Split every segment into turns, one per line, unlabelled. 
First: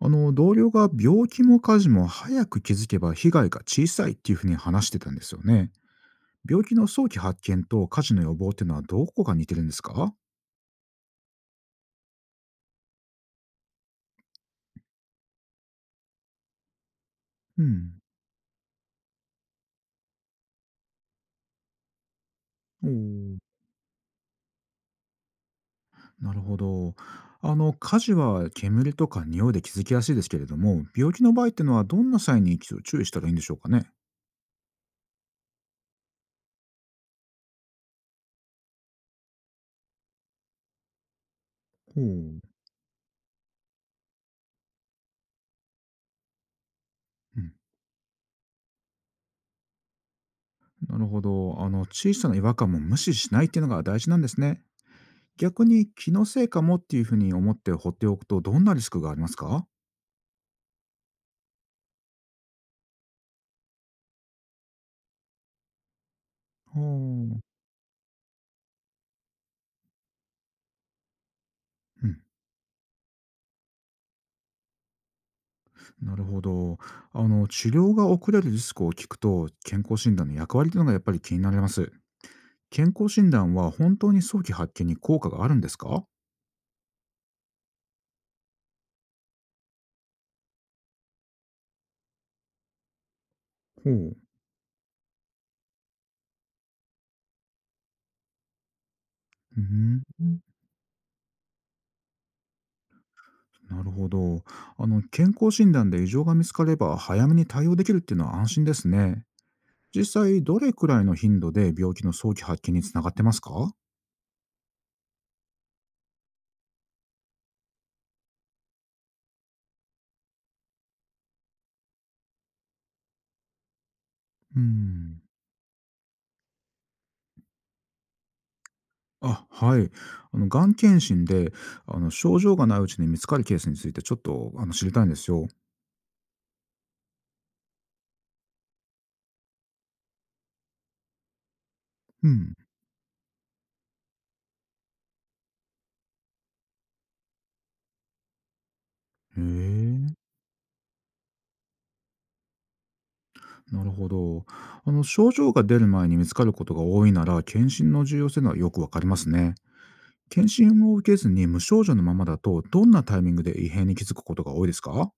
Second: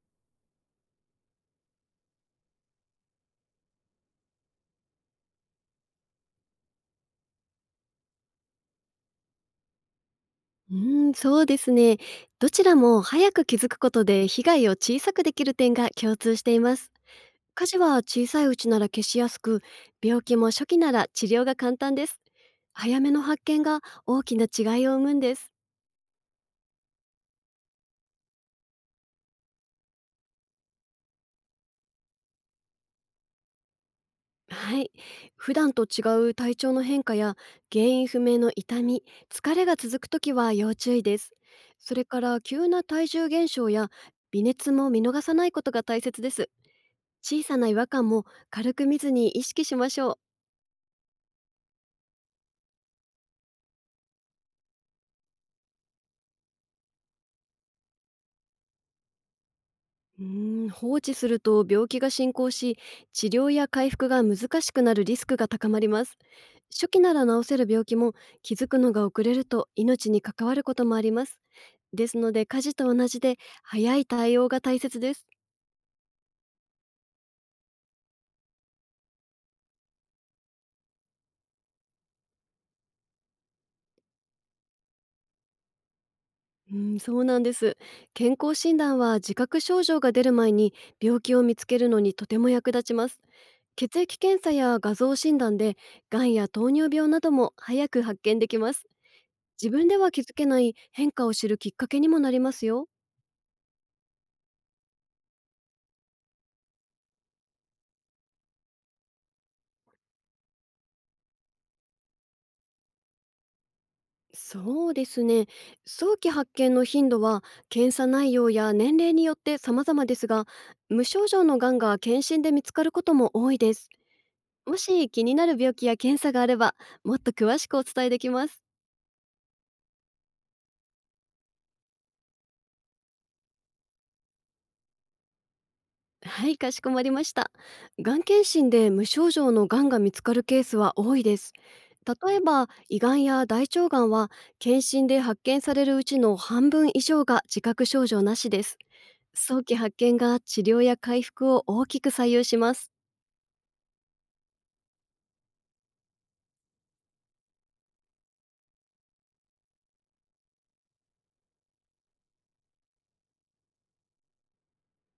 あの同僚が病気も家事も早く気づけば被害が小さいっていうふうに話してたんですよね。病気の早期発見と家事の予防っていうのはどこが似てるんですか？
うーん、そうですね。どちらも早く気づくことで被害を小さくできる点が共通しています。
う
火事
ん。
は小さいうちなら消しやすく、病気も初期なら治療が簡単です。
お
早めの
ー、
発見が大きな違いを生むんです。
なるほど。家事は煙とか匂いで気づきやすいですけれども病気の場合っていうのはどんな際に注意したらいいんでしょうかね？
はい。普段と違う体調の変化や原因不明の痛み、疲れが続くときは要注意です。そ
ほ
れ
う、
から
う
急な体重減少や微熱も見逃さないことが大切です。
ん、
小さな違和感も軽く見ずに意識しましょう。
なるほど。小さな違和感も無視しないっていうのが大事なんですね。逆に気のせいかもっていうふうに思って放っておくとどんなリスクがありますか？
うーん、放置すると病気が進行し、治療や回復が難しくなるリスクが高まります。
ほう、
初
う
期なら
ん、
治せる病気も、気づくのが遅れると命に関わることもあります。ですので家事と同じで、早い対応が大切です。
なるほど。治療が遅れるリスクを聞くと、健康診断の役割というのがやっぱり気になります。健康診断は本当に早期発見に効果があるんですか？ほ
うん、そうなんです。健康診断は自覚症状が出る前に病気を見つけるのにとても役立ちます。血液
う。
検査や画像診断でがんや糖尿病なども早く発見できます。
う
自分で
ん、
は気づけない変化を知るきっかけにもなりますよ。
なるほど。健康診断で異常が見つかれば早めに対応できるっていうのは安心ですね。実際、どれくらいの頻度で病気の早期発見につながってますか？
そうですね。早期発見の頻度は検査内容や年齢によって様々ですが、無症状のがんが検診で見つかることも多いです。
う
もし気
ん。
になる病気や検査があれば、もっと詳しくお伝えできます。
あ、はい。がん検診で、症状がないうちに見つかるケースについてちょっと知りたいんですよ。
はい、かしこまりました。がん検診で無症状のがんが見つかるケースは多いです。
う
例え
ん。
ば、胃がんや大腸がんは、検診で発見されるうちの半分以上が自覚症状なしです。
へ
早期発
え、
見が治療や回復を大きく左右します。
なるほど。症状が出る前に見つかることが多いなら、検診の重要性はよくわかりますね。検診を受けずに無症状のままだと、どんなタイミングで異変に気づくことが多いですか？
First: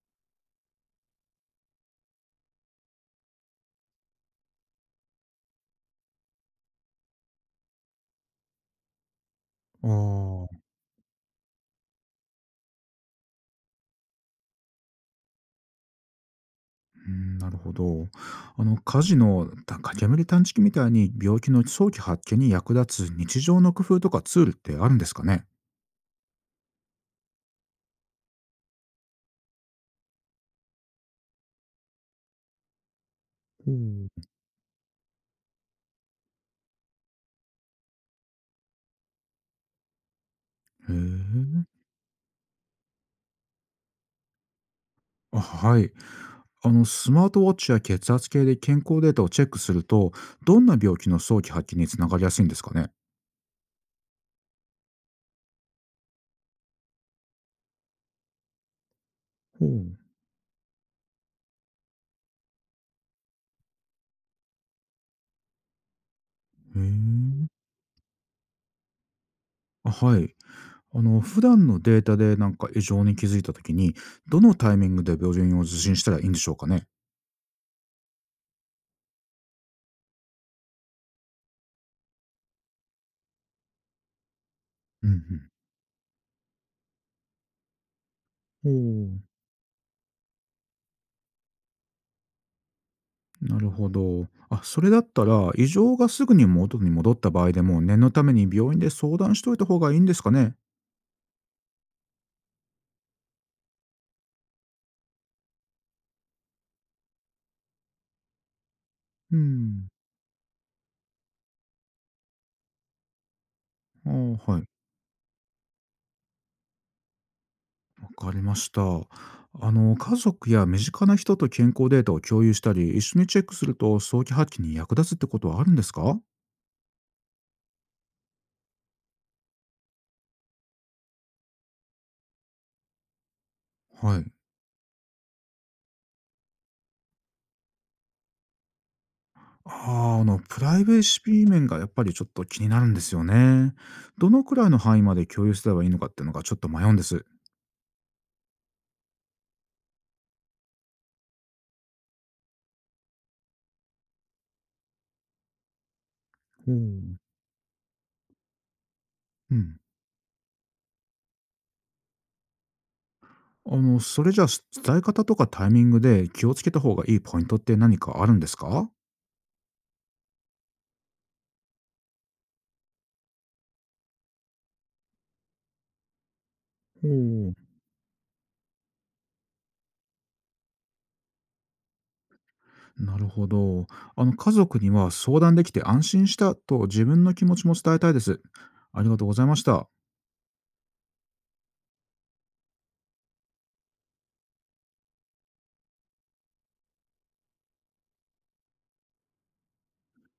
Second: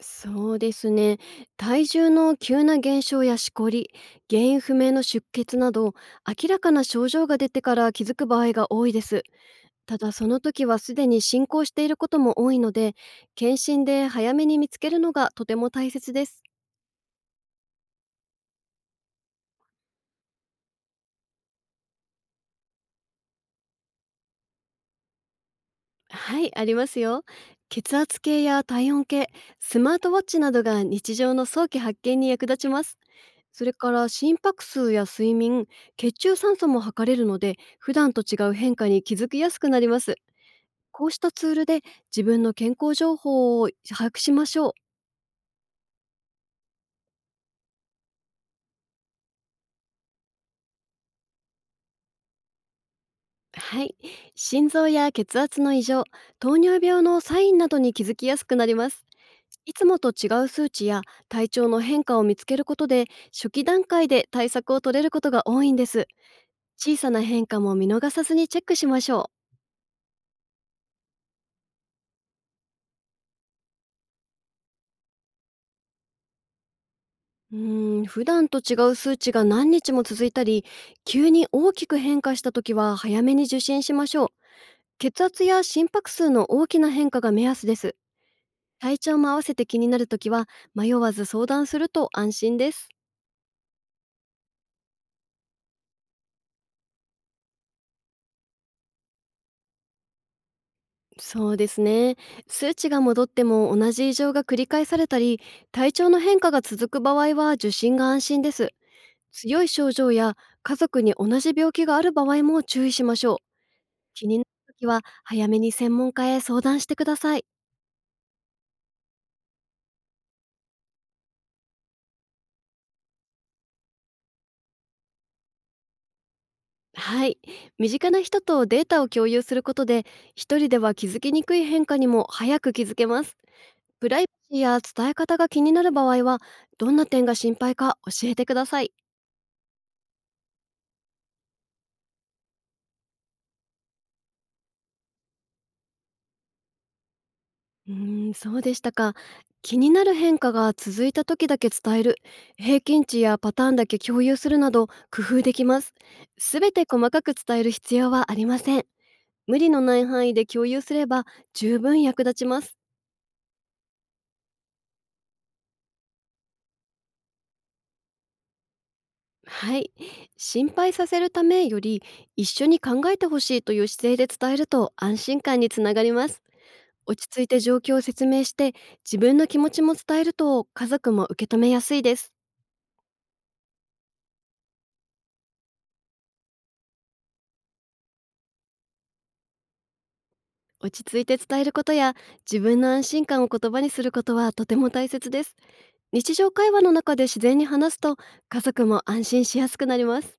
そうですね。体重の急な減少やしこり、原因不明の出血など、明らかな症状が出てから気づく場合が多いです。ただその
ああ、
時はすでに進行していることも多いので、検診で早めに見つけるのがとても大切です。
うん、なるほど。火事のた煙探知機みたいに病気の早期発見に役立つ日常の工夫とかツールってあるんですかね？
はい、ありますよ。血圧計や体温計、スマートウォッチなどが日常の早期発見に役立ちます。そ
ほ
れ
う
か
ん、
ら
へ
心拍数や睡眠、血中酸素も測れるので、普段と違う変化に気づきやすくなります。こうしたツール
え。
で自分の健康情報を把握しましょう。
あ、はい。スマートウォッチや血圧計で健康データをチェックするとどんな病気の早期発見につながりやすいんですかね？
はい。心臓や血圧の異常、糖尿病のサインなどに気づきやすくなります。
ほ
いつ
う、
もと違う数値や体調の変化を見つけることで、初期段階で対策を取れることが多いんです。
へ
小さな変
え。
化も見逃さずにチェックしましょ
あ、はい。普段のデータでなんか異常に気づいた時にどのタイミングで病院を受診したらいいんでしょうかね？
う。うーん、普段と違う数値が何日も続いたり、急に大きく変化した時は早めに受診しましょう。
う
血圧
ん、
や心拍数の大きな変化が目安です。
う
体調
ん、
も
お
合わせて気になるときは、迷わず相談すると安心です。
お。なるほど。あ、それだったら異常がすぐに元に戻った場合でも念のために病院で相談しておいた方がいいんですかね？
そうですね。数値が戻っても同じ異常が繰り返されたり、体調の変化が続く場合は受診が安心です。
う
強い
ん。
症状や家族に同じ病気がある場合も注意しましょう。
あ、
気になる
はい。
ときは早めに専門家へ相談してください。
わかりました。家族や身近な人と健康データを共有したり、一緒にチェックすると早期発見に役立つってことはあるんですか？
はい。身近な人とデータを共有することで、一人では気づきにくい変化にも早く気づけます。プ
は
ライバ
い。
シーや伝え方が気になる場合は、どんな点が心配か教えてください。
ああ、プライベーシー面がやっぱりちょっと気になるんですよね。どのくらいの範囲まで共有すればいいのかっていうのがちょっと迷うんです。
うーん、そうでしたか。気になる変化が続いた時だけ伝える、平均値やパターンだけ共有するなど工夫できます。すべ
ほ
て細
う。
かく伝える必要はありません。
う
無理
ん。
のない範囲で共有すれば十分役立ちます。
それじゃあ伝え方とかタイミングで気をつけた方がいいポイントって何かあるんですか？
はい。心配させるためより、一緒に考えてほしいという姿勢で伝えると安心感につながります。
ほ
落ち着い
う。
て状況を説明して、自分の気持ちも伝えると家族も受け止めやすいです。
なるほど。家族には相談できて安心したと自分の気持ちも伝えたいです。ありがとうございました。
落ち着いて伝えることや自分の安心感を言葉にすることはとても大切です。日常会話の中で自然に話すと家族も安心しやすくなります。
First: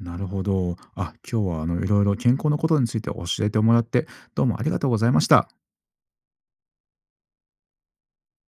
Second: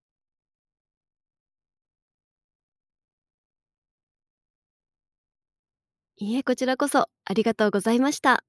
なるほど。あ、今日はいろいろ健康のことについて教えてもらって、どうもありがとうございました。
いいえ、こちらこそありがとうございました。